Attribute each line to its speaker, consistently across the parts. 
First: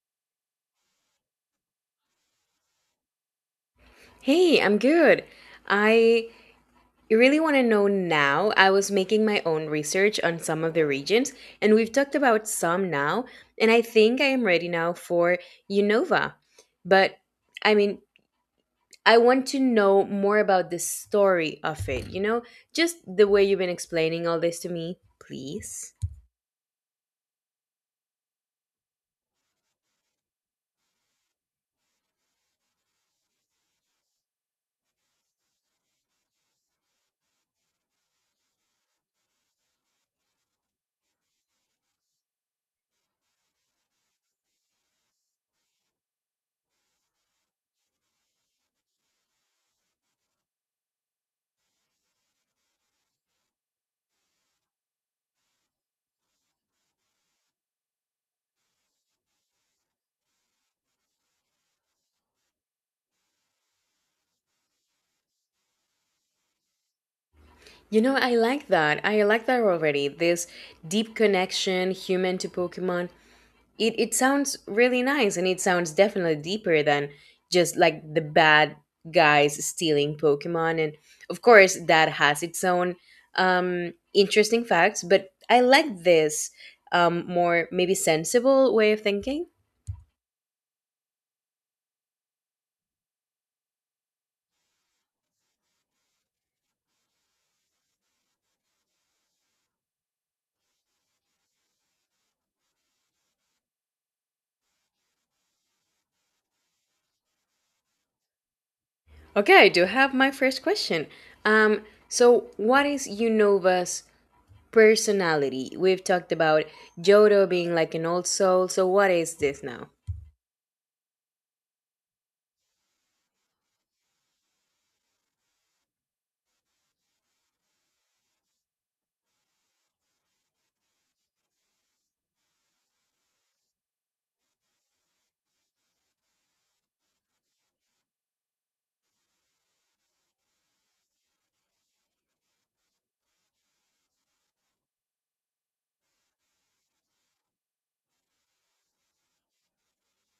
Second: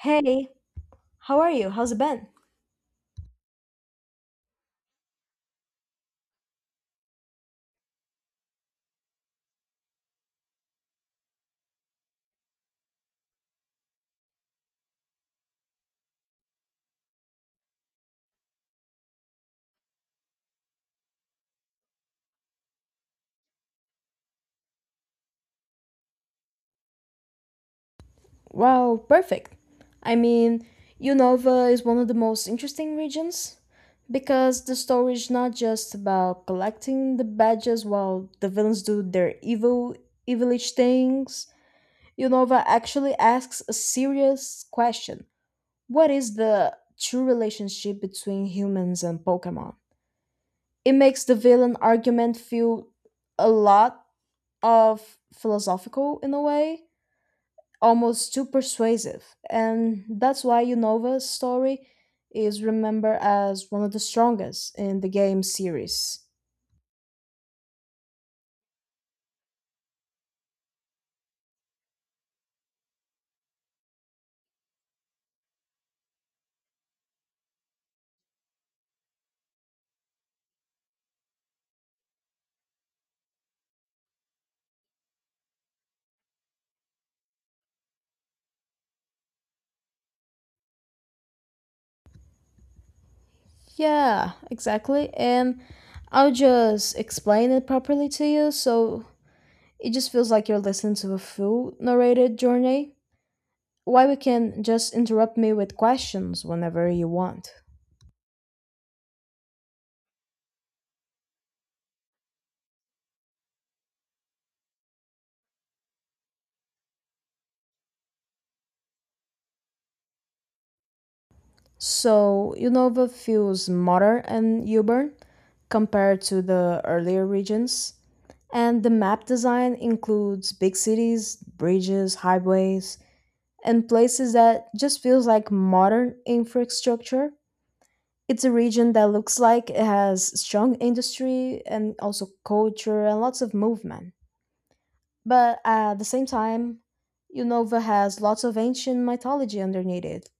Speaker 1: Hey, how are you? How's it been?
Speaker 2: Hey, I'm good. I really want to know now. I was making my own research on some of the regions, and we've talked about some now, and I think I am ready now for UNOVA. But I mean, I want to know more about the story of it, you know? Just the way you've been explaining all this to me, please.
Speaker 1: Wow, perfect. I mean, Unova is one of the most interesting regions because the story is not just about collecting the badges while the villains do their evil, evilish things. Unova actually asks a serious question. What is the true relationship between humans and Pokemon? It makes the villain argument feel a lot of philosophical in a way almost too persuasive. And that's why Unova's story is remembered as one of the strongest in the game series.
Speaker 2: You know, I like that. I like that already. This deep connection, human to Pokemon. It sounds really nice, and it sounds definitely deeper than just like the bad guys stealing Pokemon. And of course that has its own interesting facts, but I like this more maybe sensible way of thinking.
Speaker 1: Yeah, exactly. And I'll just explain it properly to you so it just feels like you're listening to a full narrated journey. Why we can just interrupt me with questions whenever you want.
Speaker 2: Okay, I do have my first question. um so what is Unova's personality? We've talked about Jodo being like an old soul, so what is this now?
Speaker 1: So Unova feels smaller and urban compared to the earlier regions. And the map design includes big cities, bridges, highways, and places that just feels like modern infrastructure. It's a region that looks like it has strong industry and also culture and lots of movement. But at the same time, Unova has lots of ancient mythology underneath it.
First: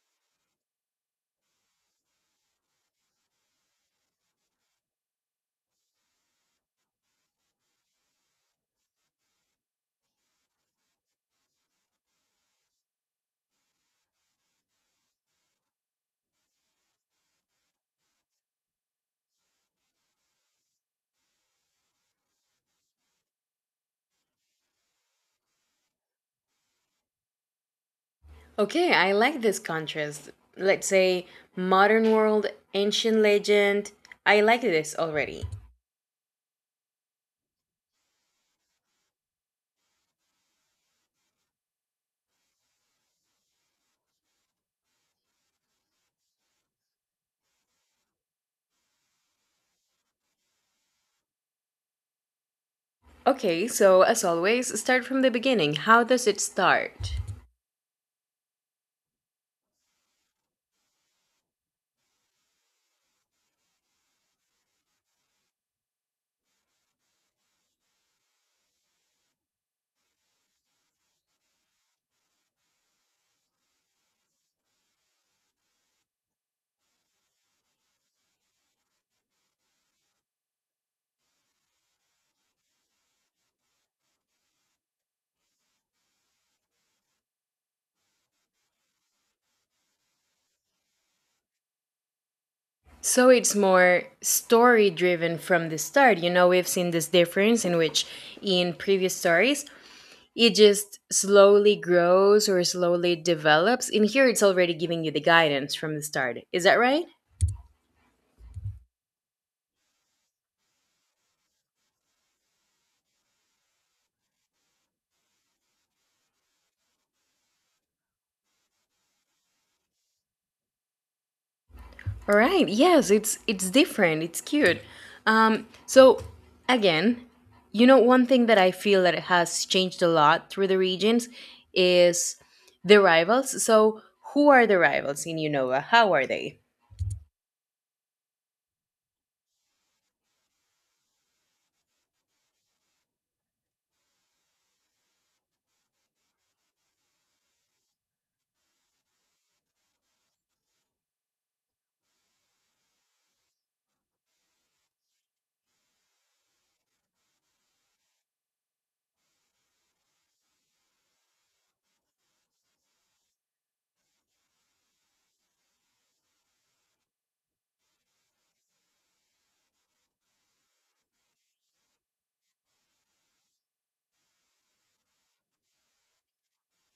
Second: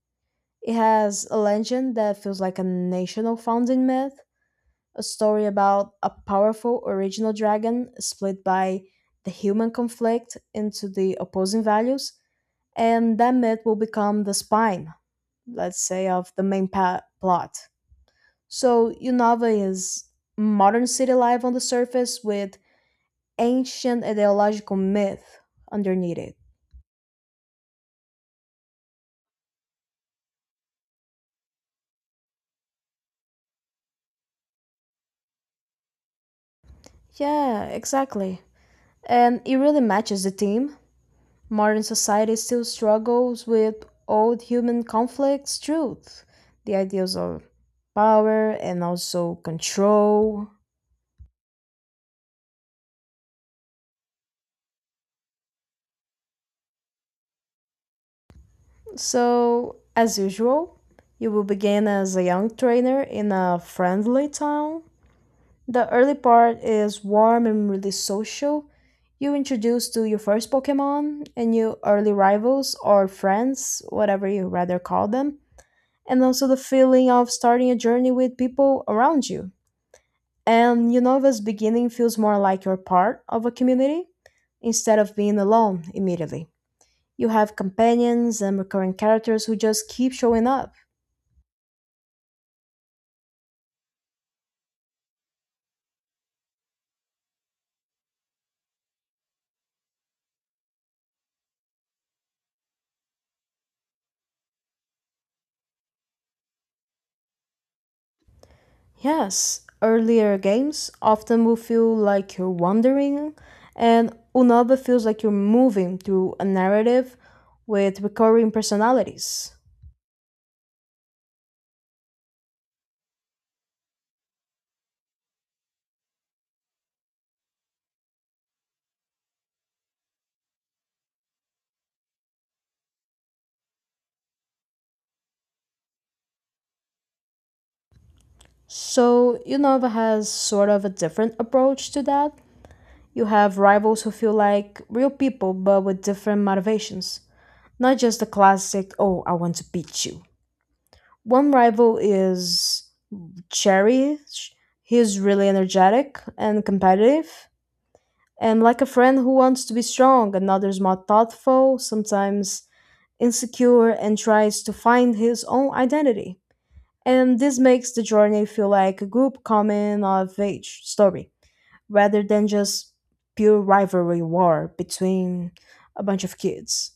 Speaker 1: It has a legend that feels like a national founding myth, a story about a powerful original dragon split by the human conflict into the opposing values, and that myth will become the spine, let's say, of the main plot. So, Unova is modern city life on the surface with ancient ideological myth underneath it.
Speaker 2: Okay, I like this contrast. Let's say modern world, ancient legend. I like this already.
Speaker 1: Yeah, exactly. And it really matches the theme. Modern society still struggles with old human conflicts, truth, the ideals of power, and also control.
Speaker 2: Okay, so as always, start from the beginning. How does it start?
Speaker 1: So, as usual, you will begin as a young trainer in a friendly town. The early part is warm and really social. You introduce to your first Pokemon and your early rivals or friends, whatever you rather call them, and also the feeling of starting a journey with people around you. And you know, this beginning feels more like you're part of a community instead of being alone immediately. You have companions and recurring characters who just keep showing up.
Speaker 2: So it's more story driven from the start. You know, we've seen this difference in which in previous stories, it just slowly grows or slowly develops. In here, it's already giving you the guidance from the start. Is that right?
Speaker 1: Yes, earlier games often will feel like you're wandering, and Unova feels like you're moving through a narrative with recurring personalities.
Speaker 2: All right. Yes, it's different. It's cute. So again, you know, one thing that I feel that it has changed a lot through the regions is the rivals. So who are the rivals in Unova? How are they?
Speaker 1: So, Unova has sort of a different approach to that. You have rivals who feel like real people but with different motivations. Not just the classic, oh, I want to beat you. One rival is Cherry. He's really energetic and competitive. And like a friend who wants to be strong, another's more thoughtful, sometimes insecure, and tries to find his own identity. And this makes the journey feel like a group coming of age story rather than just pure rivalry war between a bunch of kids.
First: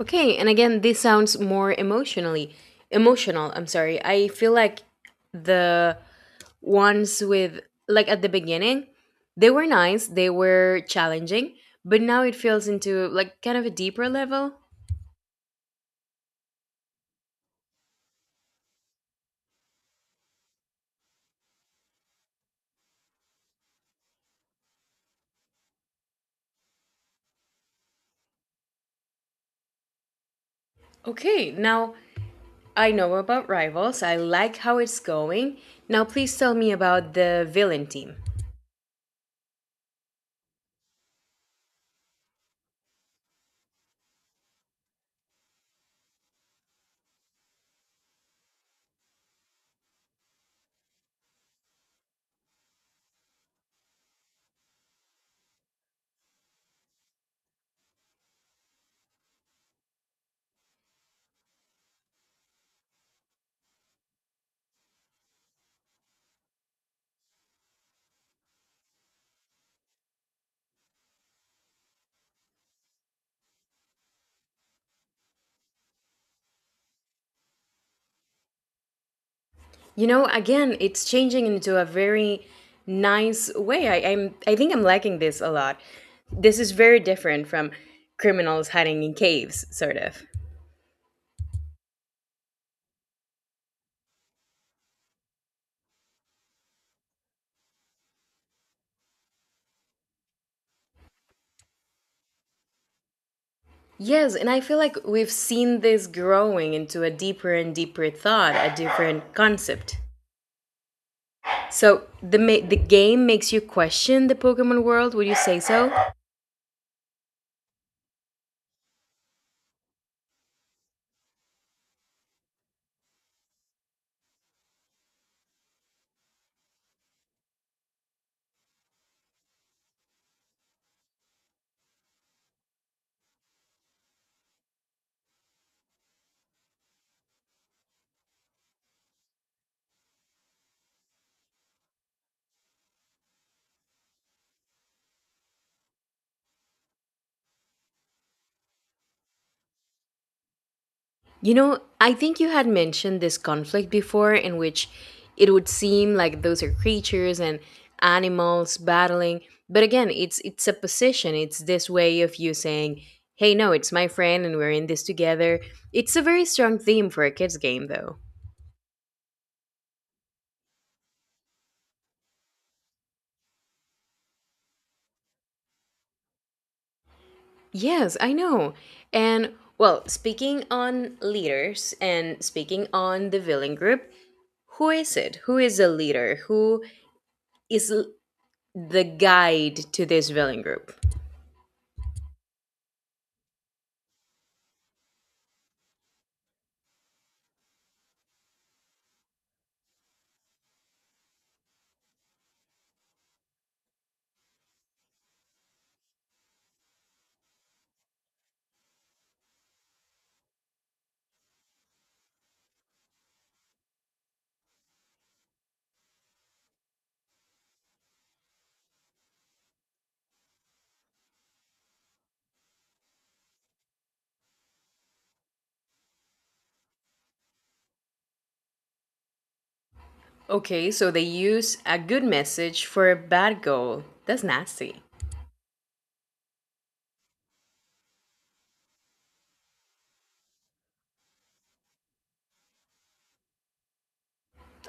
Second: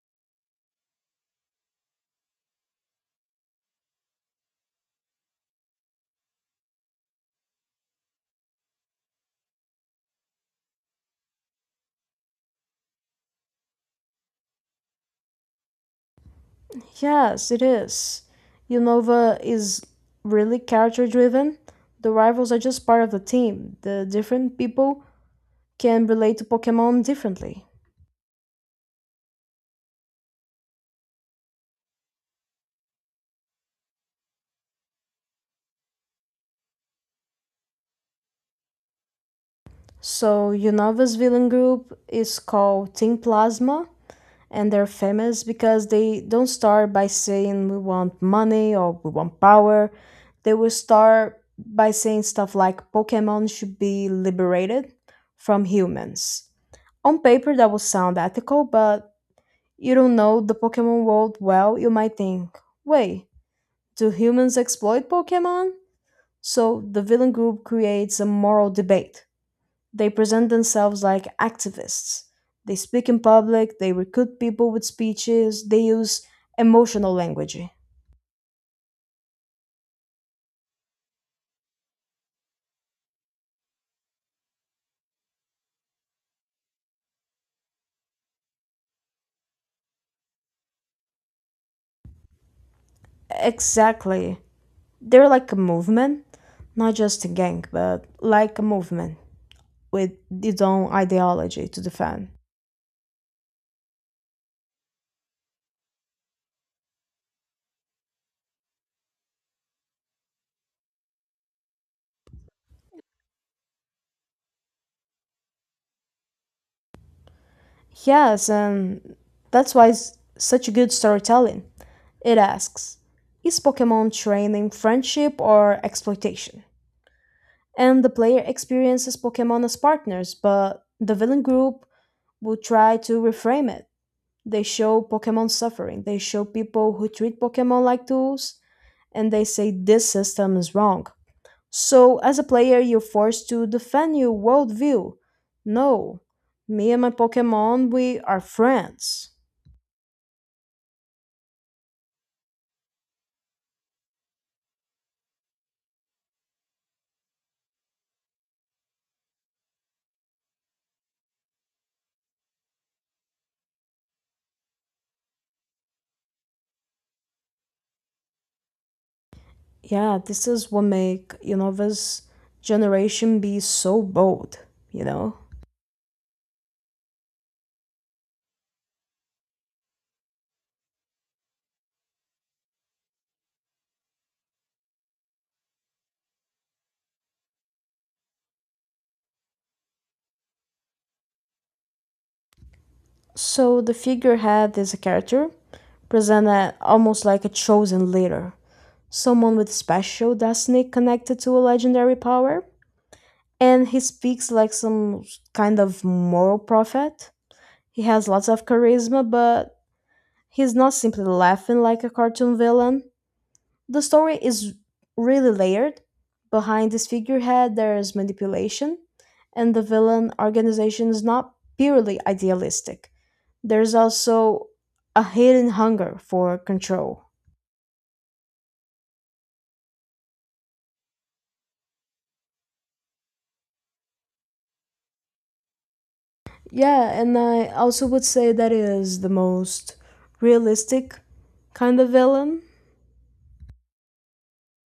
Speaker 2: Okay, and again, this sounds more emotional. I'm sorry. I feel like the ones with like at the beginning, they were nice. They were challenging, but now it feels into like kind of a deeper level.
Speaker 1: Yes, it is. Unova is really character driven. The rivals are just part of the team. The different people can relate to Pokemon differently.
Speaker 2: Okay, now I know about Rivals. I like how it's going. Now, please tell me about the villain team.
Speaker 1: So, Unova's villain group is called Team Plasma, and they're famous because they don't start by saying we want money or we want power. They will start by saying stuff like Pokemon should be liberated from humans. On paper, that would sound ethical, but you don't know the Pokemon world well, you might think, wait, do humans exploit Pokemon? So the villain group creates a moral debate. They present themselves like activists. They speak in public, they recruit people with speeches, they use emotional language.
Speaker 2: You know, again, it's changing into a very nice way. I think I'm liking this a lot. This is very different from criminals hiding in caves, sort of.
Speaker 1: Exactly. They're like a movement, not just a gang, but like a movement with its own ideology to defend.
Speaker 2: Yes, and I feel like we've seen this growing into a deeper and deeper thought, a different concept. So the game makes you question the Pokemon world. Would you say so?
Speaker 1: Yes, and that's why it's such a good storytelling. It asks, is Pokemon training friendship or exploitation? And the player experiences Pokemon as partners, but the villain group will try to reframe it. They show Pokemon suffering. They show people who treat Pokemon like tools and they say this system is wrong. So, as a player, you're forced to defend your worldview. No, me and my Pokemon, we are friends.
Speaker 2: You know, I think you had mentioned this conflict before, in which it would seem like those are creatures and animals battling, but again, it's a position. It's this way of you saying, "Hey, no, it's my friend and we're in this together." It's a very strong theme for a kids game though.
Speaker 1: Yeah, this is what make you know this generation be so bold. You know.
Speaker 2: Yes, I know. And well, speaking on leaders and speaking on the villain group, who is it? Who is the leader? Is l- the guide to this villain group?
Speaker 1: So the figurehead is a character presented almost like a chosen leader, someone with special destiny connected to a legendary power. And he speaks like some kind of moral prophet. He has lots of charisma, but he's not simply laughing like a cartoon villain. The story is really layered. Behind this figurehead, there is manipulation, and the villain organization is not purely idealistic. There's also a hidden hunger for control.
Speaker 2: Okay, so they use a good message for a bad goal. That's nasty.
Speaker 1: Yeah, and I also would say that is the most realistic kind of villain.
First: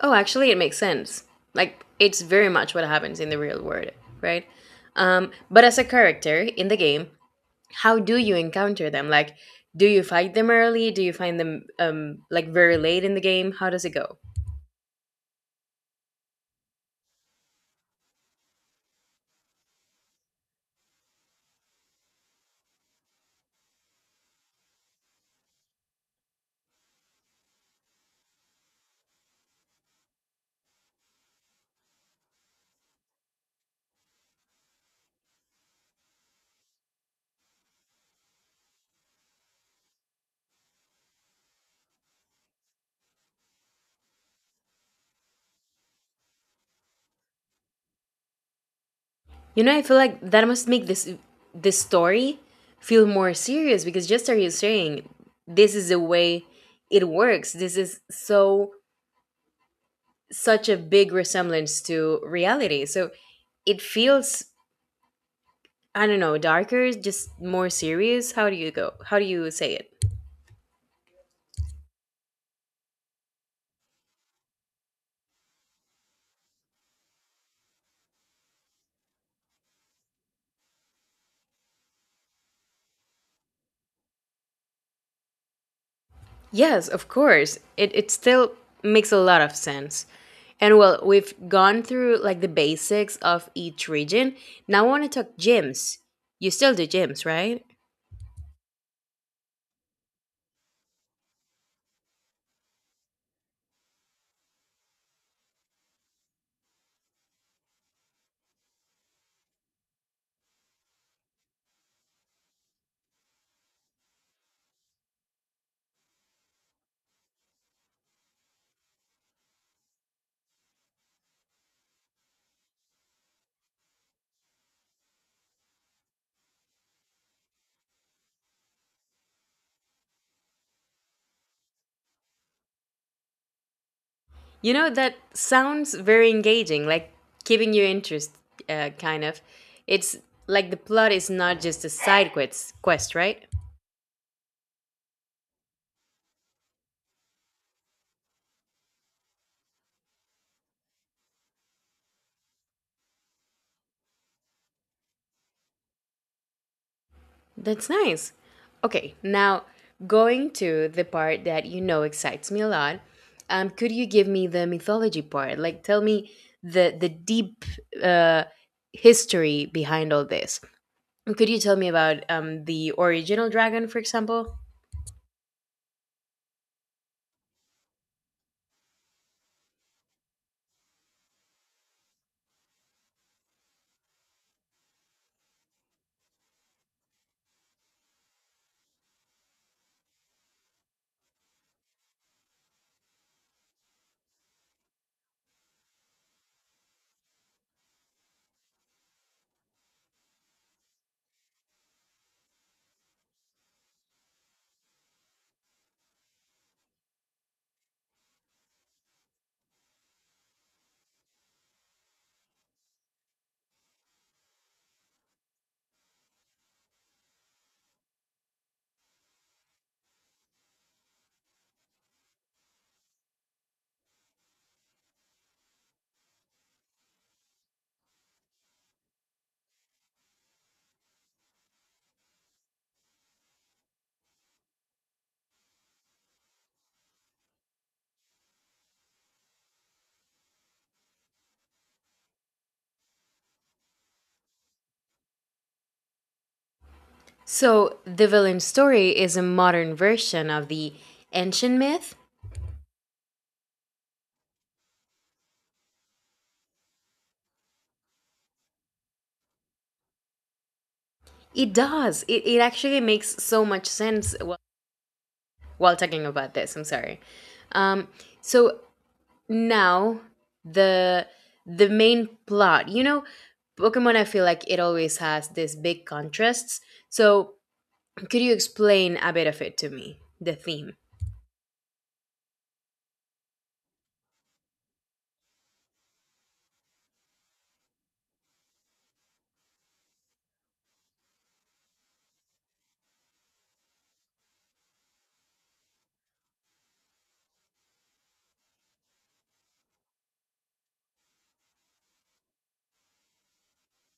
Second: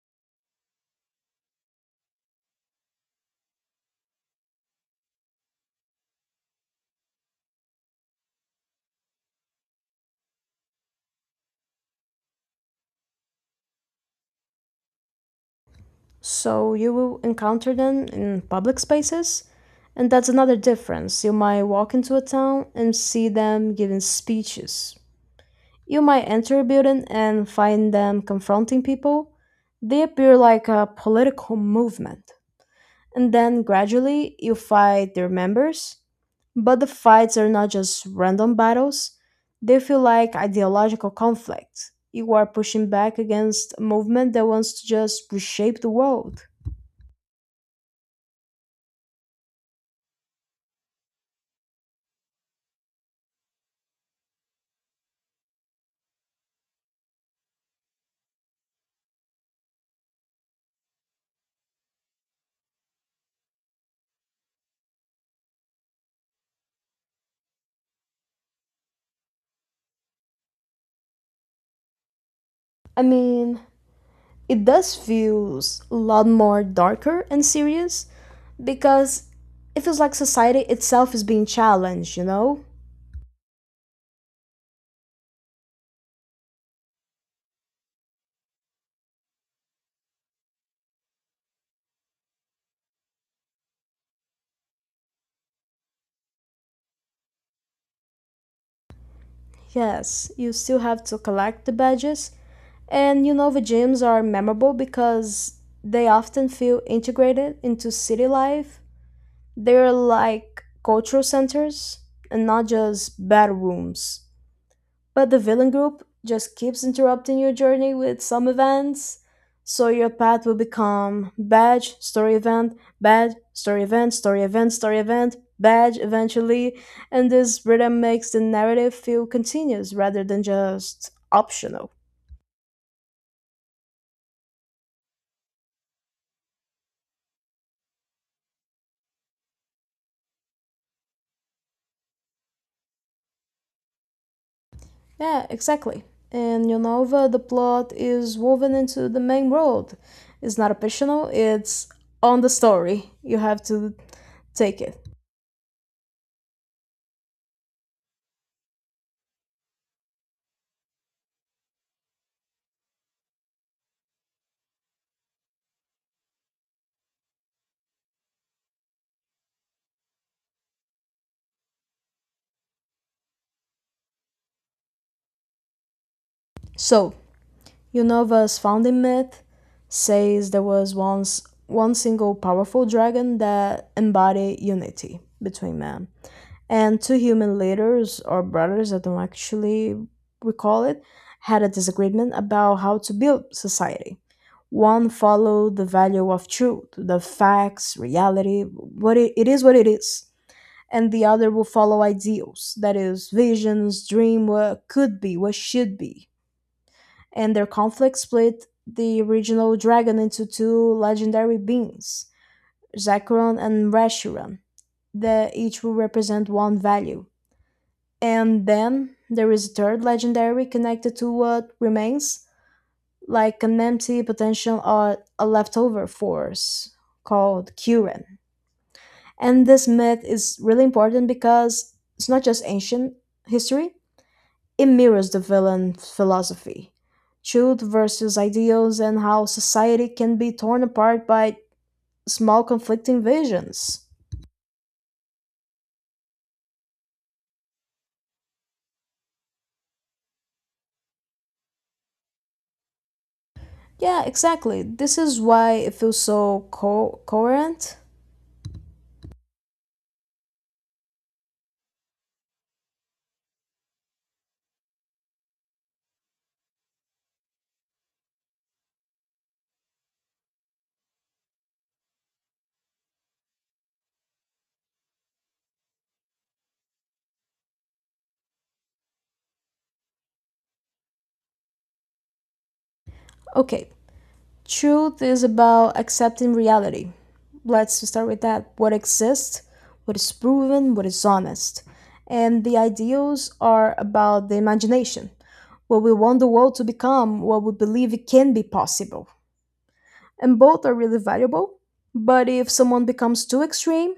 Speaker 2: Oh, actually, it makes sense. Like, it's very much what happens in the real world, right? But as a character in the game, how do you encounter them? Like, do you fight them early? Do you find them like very late in the game? How does it go?
Speaker 1: So you will encounter them in public spaces, and that's another difference. You might walk into a town and see them giving speeches. You might enter a building and find them confronting people. They appear like a political movement, and then gradually you fight their members. But the fights are not just random battles, they feel like ideological conflict. You are pushing back against a movement that wants to just reshape the world.
Speaker 2: You know, I feel like that must make this story feel more serious, because just as you're saying, this is the way it works. This is so such a big resemblance to reality. So it feels, I don't know, darker, just more serious. How do you go? How do you say it?
Speaker 1: I mean, it does feels a lot more darker and serious because it feels like society itself is being challenged, you know?
Speaker 2: Yes, of course. It still makes a lot of sense. And well, we've gone through like the basics of each region. Now I want to talk gyms. You still do gyms, right?
Speaker 1: Yes, you still have to collect the badges, and you know the gyms are memorable because they often feel integrated into city life. They're like cultural centers and not just bedrooms. But the villain group just keeps interrupting your journey with some events, so your path will become badge, story event, story event, story event, badge eventually, and this rhythm makes the narrative feel continuous rather than just optional.
Speaker 2: You know that sounds very engaging, like keeping you interest, kind of. It's like the plot is not just a side quest, quest, right?
Speaker 1: Yeah, exactly. In your novel, the plot is woven into the main world. It's not optional, it's on the story. You have to take it.
Speaker 2: That's nice. Okay, now going to the part that you know excites me a lot. Could you give me the mythology part? Like, tell me the deep uh, history behind all this. And could you tell me about the original dragon, for example?
Speaker 1: So, Yunova's founding myth says there was once one single powerful dragon that embodied unity between men. And two human leaders or brothers, I don't actually recall it, had a disagreement about how to build society. One followed the value of truth, the facts, reality, what it is what it is. And the other will follow ideals, that is, visions, dream, what could be, what should be, and their conflict split the original dragon into two legendary beings, Zekron and Reshiram, that each will represent one value. And then there is a third legendary connected to what remains, like an empty potential or a leftover force called Kuren. And this myth is really important because it's not just ancient history. It mirrors the villain's philosophy: truth versus ideals and how society can be torn apart by small conflicting visions.
Speaker 2: So, the villain story is a modern version of the ancient myth.
Speaker 1: Yeah, exactly. This is why it feels so coherent.
Speaker 2: It does. It actually makes so much sense while talking about this. I'm sorry. Um, so, now the the main plot, you know, Pokemon, I feel like it always has this big contrasts. So could you explain a bit of it to me, the theme?
Speaker 1: Okay, truth is about accepting reality. Let's start with that. What exists, what is proven, what is honest. And the ideals are about the imagination, what we want the world to become, what we believe it can be possible. And both are really valuable. But if someone becomes too extreme,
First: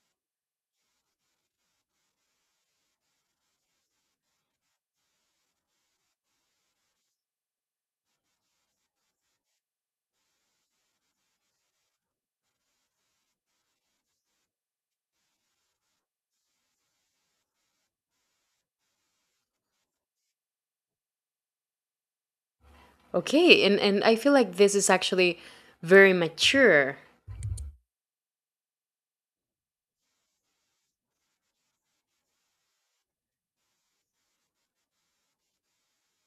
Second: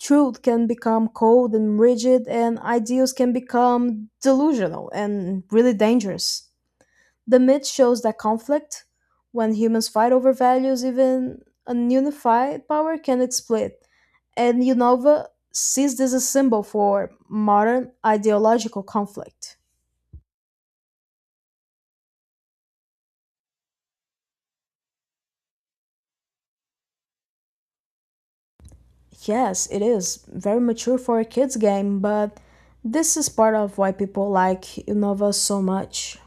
Speaker 1: truth can become cold and rigid, and ideals can become delusional and really dangerous. The myth shows that conflict, when humans fight over values, even ununified power can split. And Unova sees this as a symbol for modern ideological conflict.
Speaker 2: Okay, and I feel like this is actually very mature.
Speaker 1: Yes, it is very mature for a kids game, but this is part of why people like Innova so much.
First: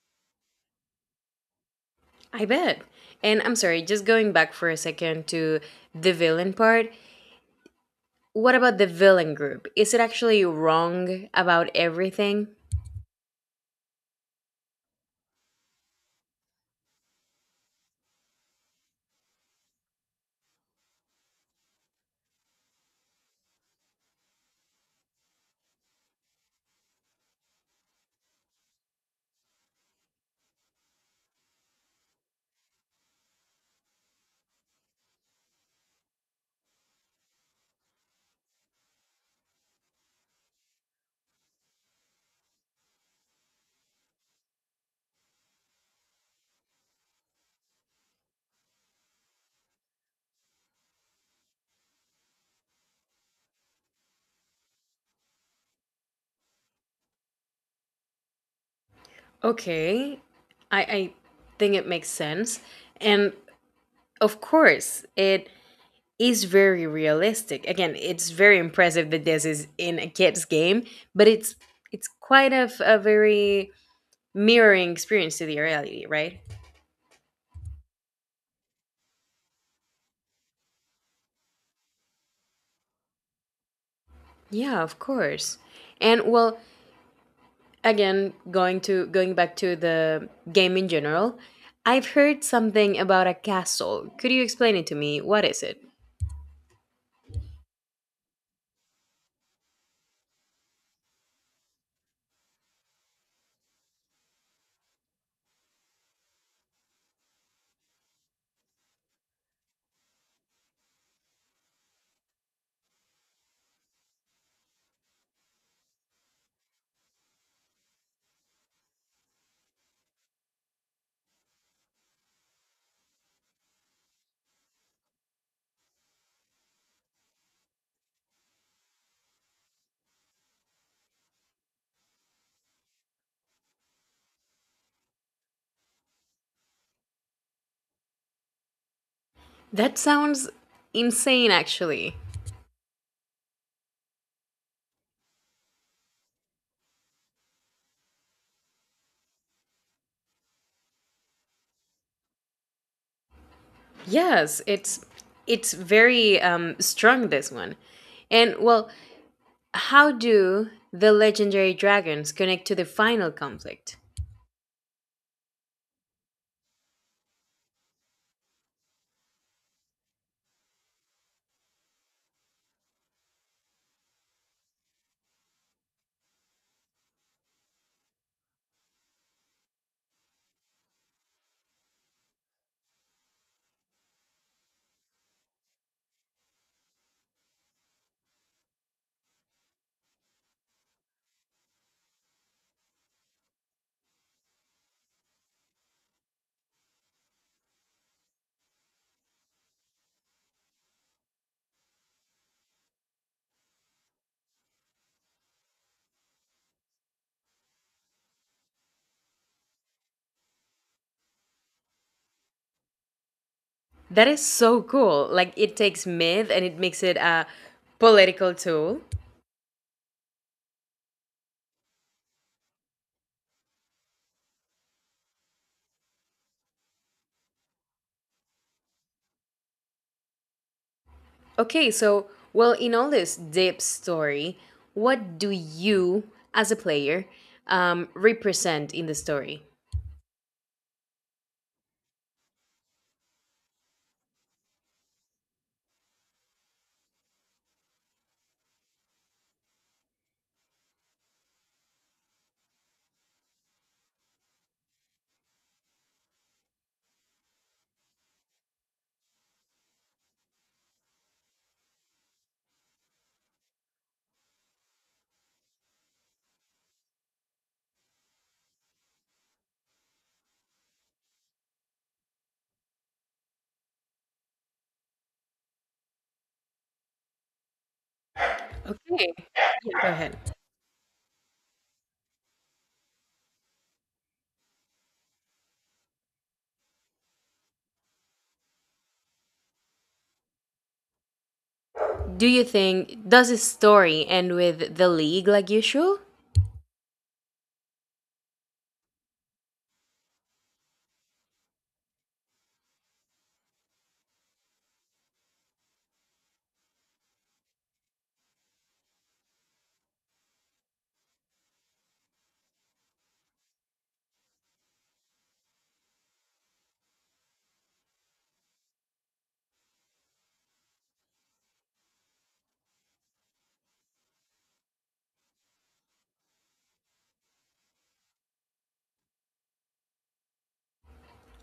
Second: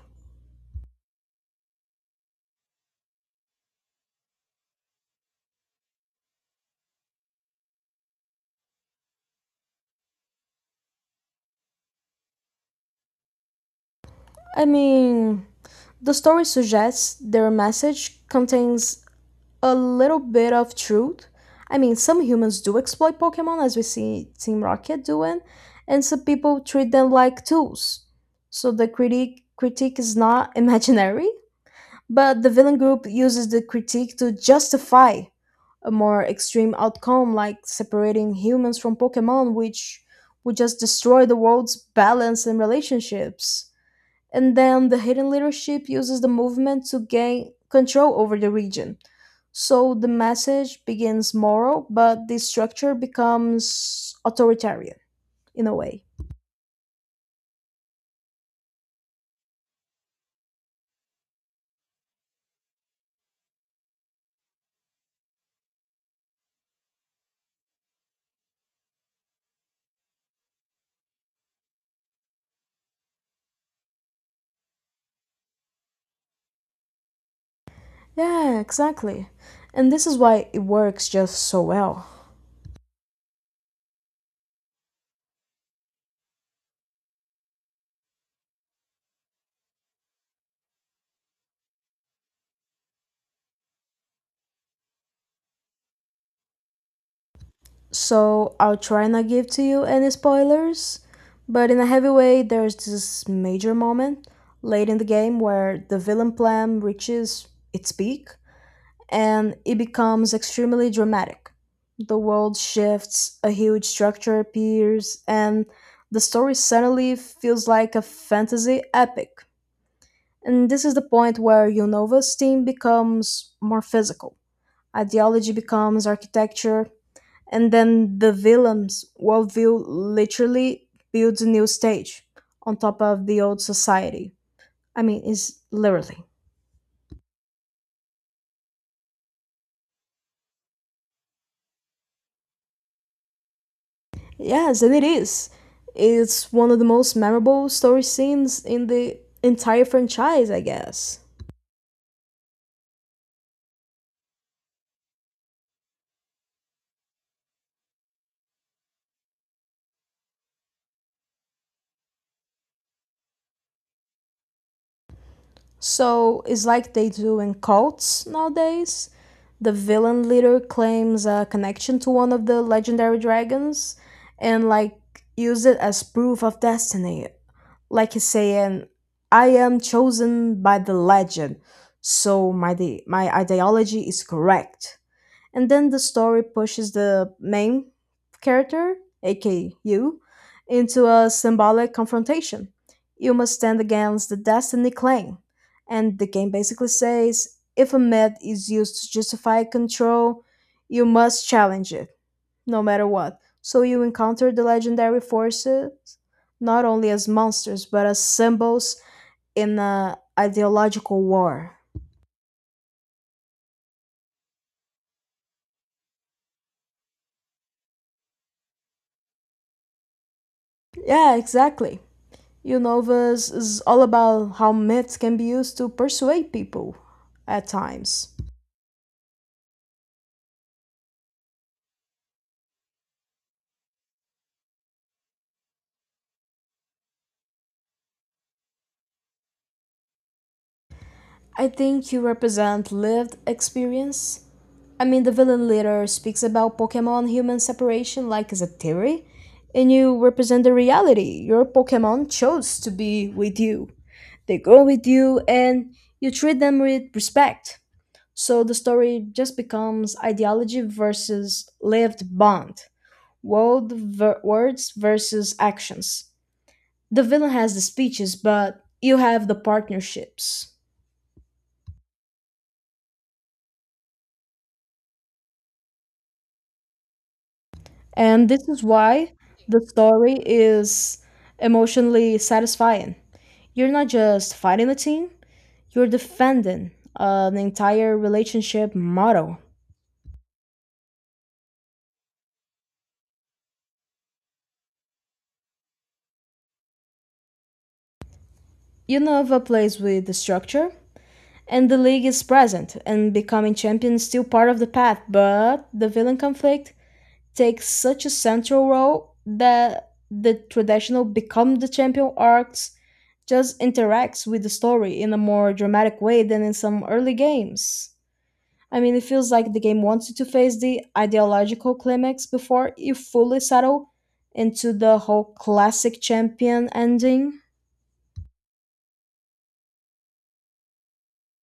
Speaker 2: I bet. And I'm sorry, just going back for a second to the villain part, what about the villain group? Is it actually wrong about everything?
Speaker 1: I mean, the story suggests their message contains a little bit of truth. I mean, some humans do exploit Pokemon as we see Team Rocket doing, and some people treat them like tools. So the critique is not imaginary. But the villain group uses the critique to justify a more extreme outcome, like separating humans from Pokemon, which would just destroy the world's balance and relationships. And then the hidden leadership uses the movement to gain control over the region. So the message begins moral, but the structure becomes authoritarian in a way.
Speaker 2: Okay, I think it makes sense. And of course, it is very realistic. Again, it's very impressive that this is in a kid's game, but it's quite a, a very mirroring experience to the reality, right?
Speaker 1: Yeah, exactly. And this is why it works just so well.
Speaker 2: Yeah, of course. And well, again, going back to the game in general, I've heard something about a castle. Could you explain it to me? What is it?
Speaker 1: So I'll try not give to you any spoilers, but in a heavy way, there's this major moment late in the game where the villain plan reaches its peak and it becomes extremely dramatic. The world shifts, a huge structure appears, and the story suddenly feels like a fantasy epic. And this is the point where Unova's team becomes more physical. Ideology becomes architecture, and then the villain's worldview literally builds a new stage on top of the old society. I mean, it's literally.
Speaker 2: That sounds insane actually.
Speaker 1: Yes, and it is. It's one of the most memorable story scenes in the entire franchise, I guess.
Speaker 2: Yes, it's very strong this one. And well, how do the legendary dragons connect to the final conflict?
Speaker 1: So it's like they do in cults nowadays. The villain leader claims a connection to one of the legendary dragons and, like, use it as proof of destiny, like he's saying, I am chosen by the legend, so my my ideology is correct. And then the story pushes the main character, aka you, into a symbolic confrontation. You must stand against the Destiny claim. And the game basically says if a myth is used to justify control, you must challenge it no matter what. So you encounter the legendary forces not only as monsters but as symbols in a ideological war.
Speaker 2: That is so cool. Like it takes myth and it makes it a political tool.
Speaker 1: Yeah, exactly. Unovas is all about how myths can be used to persuade people at times.
Speaker 2: Okay, so well, in all this deep story, what do you as a player represent in the story?
Speaker 1: I think you represent lived experience. I mean, the villain leader speaks about Pokemon human separation like as a theory, and you represent the reality. Your Pokemon chose to be with you. They grow with you and you treat them with respect. So the story just becomes ideology versus lived bond, words versus actions. The villain has the speeches, but you have the partnerships. And this is why
Speaker 2: Okay.
Speaker 1: the
Speaker 2: Yeah, go
Speaker 1: story
Speaker 2: ahead.
Speaker 1: is emotionally satisfying. You're not just fighting a team, you're defending an entire relationship model.
Speaker 2: Do you think, does the story end with the league like usual?
Speaker 1: You never plays with the structure, and the league is present and becoming champion is still part of the path, but the villain conflict takes such a central role that the traditional become the champion arcs just interacts with the story in a more dramatic way than in some early games. I mean, it feels like the game wants you to face the ideological climax before you fully settle into the whole classic champion ending.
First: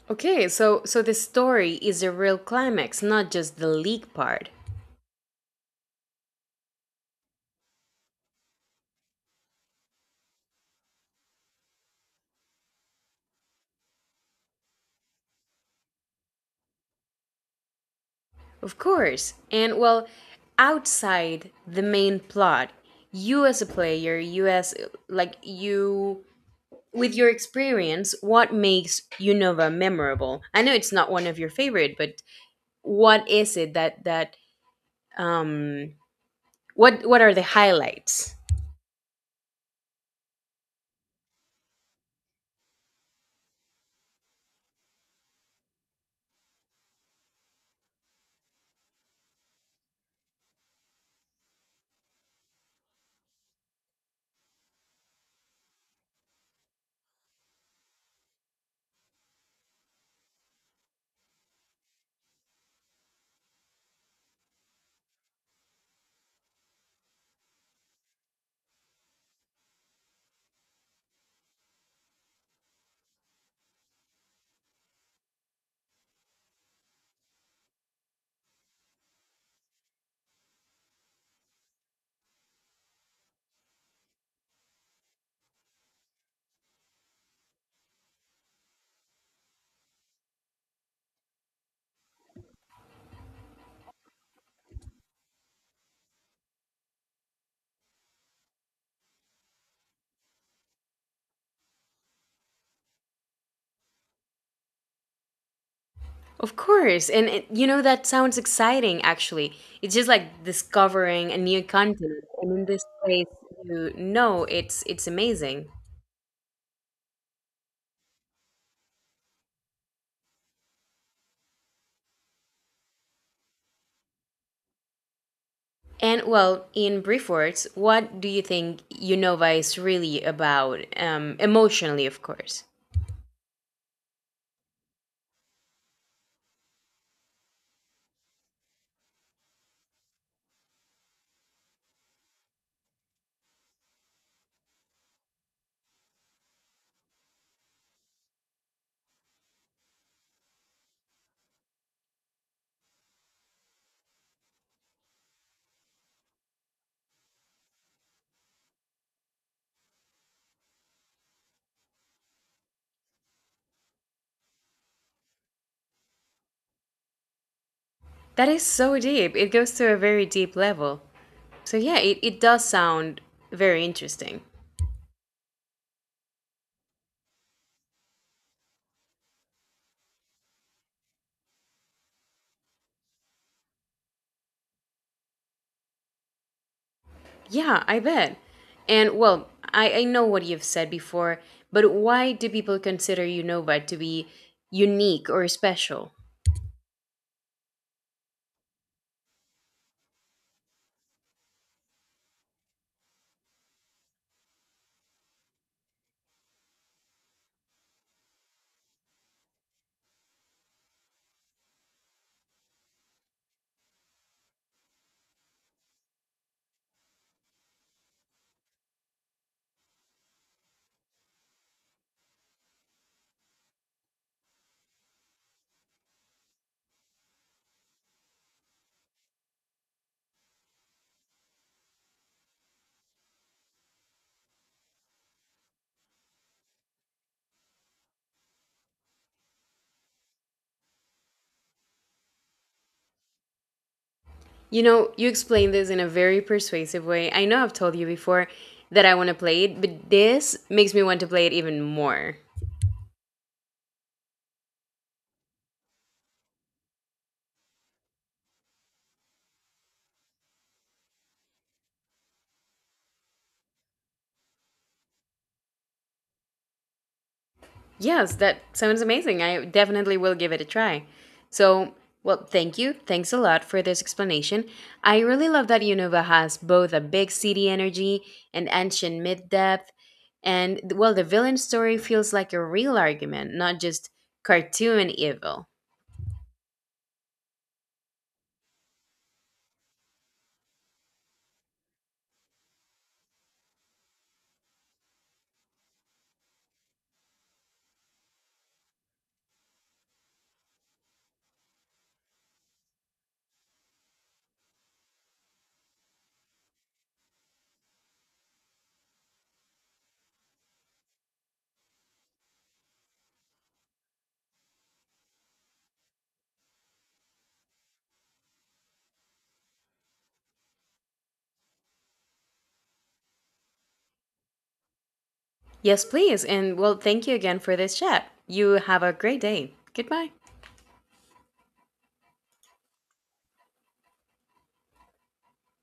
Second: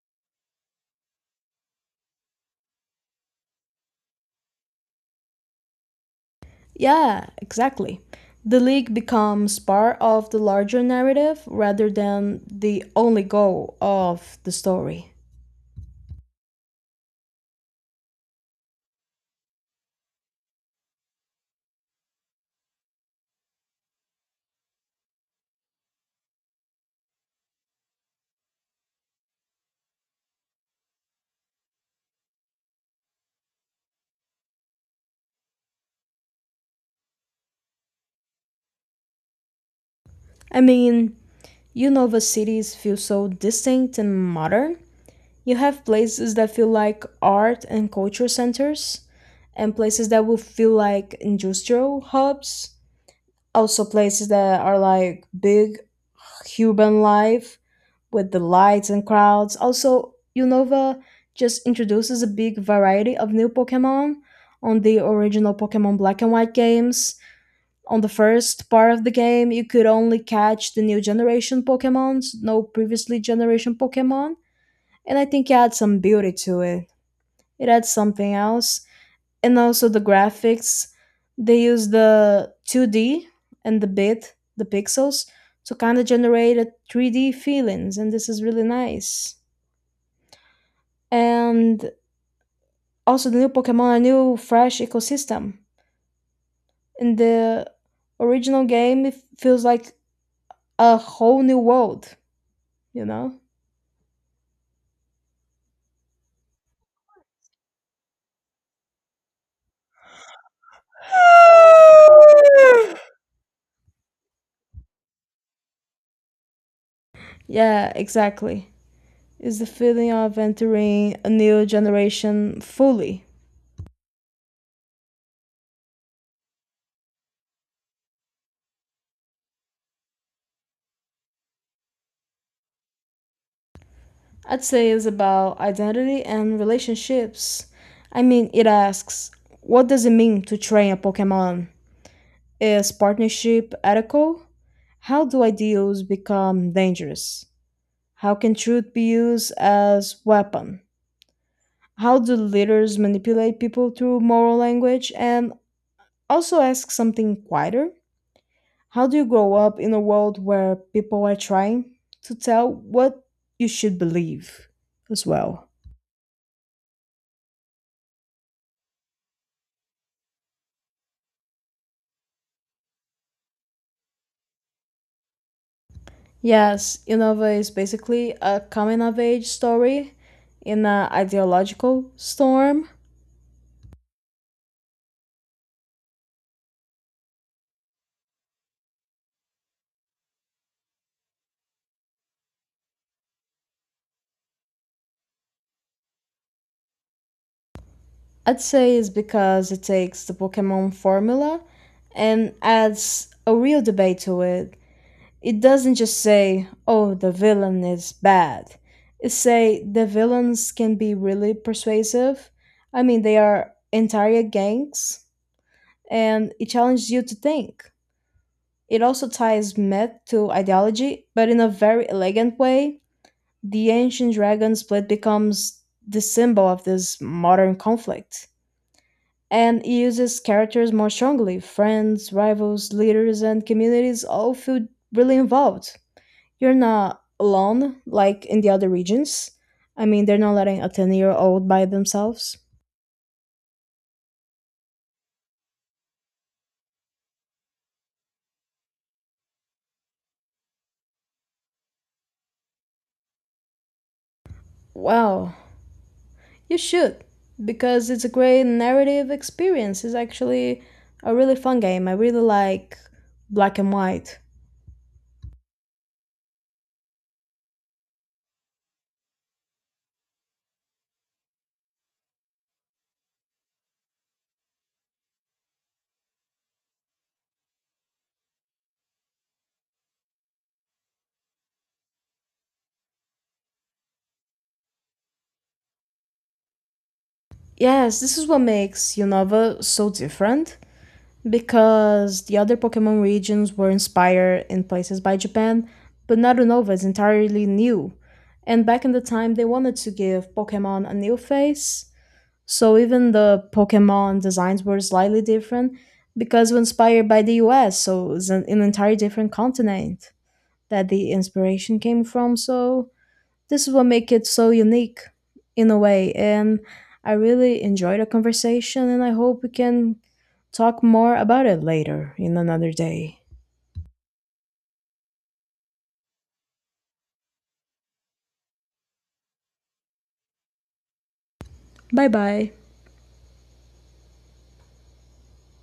Speaker 2: Okay, so so the story is the real climax, not just the leak part.
Speaker 1: Yeah, exactly. The league becomes part of the larger narrative rather than the only goal of the story.
Speaker 2: Of course. And well, outside the main plot, you as a player, you as like you with your experience, what makes Unova memorable? I know it's not one of your favorite, but what is it that um what are the highlights?
Speaker 1: I mean, Unova cities feel so distinct and modern. You have places that feel like art and culture centers, and places that will feel like industrial hubs. Also, places that are like big Cuban life with the lights and crowds. Also, Unova just introduces a big variety of new Pokemon on the original Pokemon Black and White games. On the first part of the game, you could only catch the new generation Pokemons, no previously generation Pokemon, and I think it adds some beauty to it. It adds something else, and also the graphics, they use the 2D and the pixels to kind of generate a 3D feelings, and this is really nice. And also the new pokemon, a new fresh ecosystem in the original game, it feels like a whole new world you know
Speaker 2: Of course. And it, you know, that sounds exciting, actually. It's just like discovering a new continent. And in this place, you know, it's amazing.
Speaker 1: yeah, exactly. It's the feeling of entering a new generation fully.
Speaker 2: And well, in brief words, what do you think Unova is really about? Emotionally, of course.
Speaker 1: I'd say is about identity and relationships. I mean, it asks, what does it mean to train a Pokemon? Is partnership ethical? How do ideals become dangerous? How can truth be used as weapon? How do leaders manipulate people through moral language? And also ask something quieter. How do you grow up in a world where people are trying to tell what you should believe as well?
Speaker 2: That is so deep. It goes to a very deep level. So yeah, it does sound very interesting.
Speaker 1: Yes, Inova is basically a coming of age story in an ideological storm.
Speaker 2: Yeah, I bet. And well, I know what you've said before, but why do people consider Unova to be unique or special?
Speaker 1: I'd say it's because it takes the Pokemon formula and adds a real debate to it. It doesn't just say, oh, the villain is bad. It say the villains can be really persuasive. I mean, they are entire gangs and it challenges you to think. It also ties myth to ideology, but in a very elegant way. The ancient dragon split becomes the symbol of this modern conflict, and it uses characters more strongly. Friends, rivals, leaders, and communities all feel really involved. You're not alone like in the other regions. I mean, they're not letting a 10-year-old by themselves.
Speaker 2: You know, you explained this in a very persuasive way. I know I've told you before that I want to play it, but this makes me want to play it even more.
Speaker 1: Wow, you should, because it's a great narrative experience. It's actually a really fun game. I really like black and white.
Speaker 2: Yes, that sounds amazing. I definitely will give it a try. So, well, thank you. Thanks a lot for this explanation. I really love that Unova has both a big city energy and ancient myth depth. And well, the villain story feels like a real argument, not just cartoon evil.
Speaker 1: Yes, this is what makes Unova so different, because the other Pokemon regions were inspired in places by Japan, but not Unova is entirely new. And back in the time, they wanted to give Pokemon a new face, so even the Pokemon designs were slightly different because we're inspired by the US, so it's an entirely different continent that the inspiration came from. So this is what make it so unique in a way, and I really enjoyed the conversation, and I hope we can talk more about it later in another day.
Speaker 2: Yes, please. And well, thank you again for this chat. You have a great day. Goodbye.
Speaker 1: Bye bye.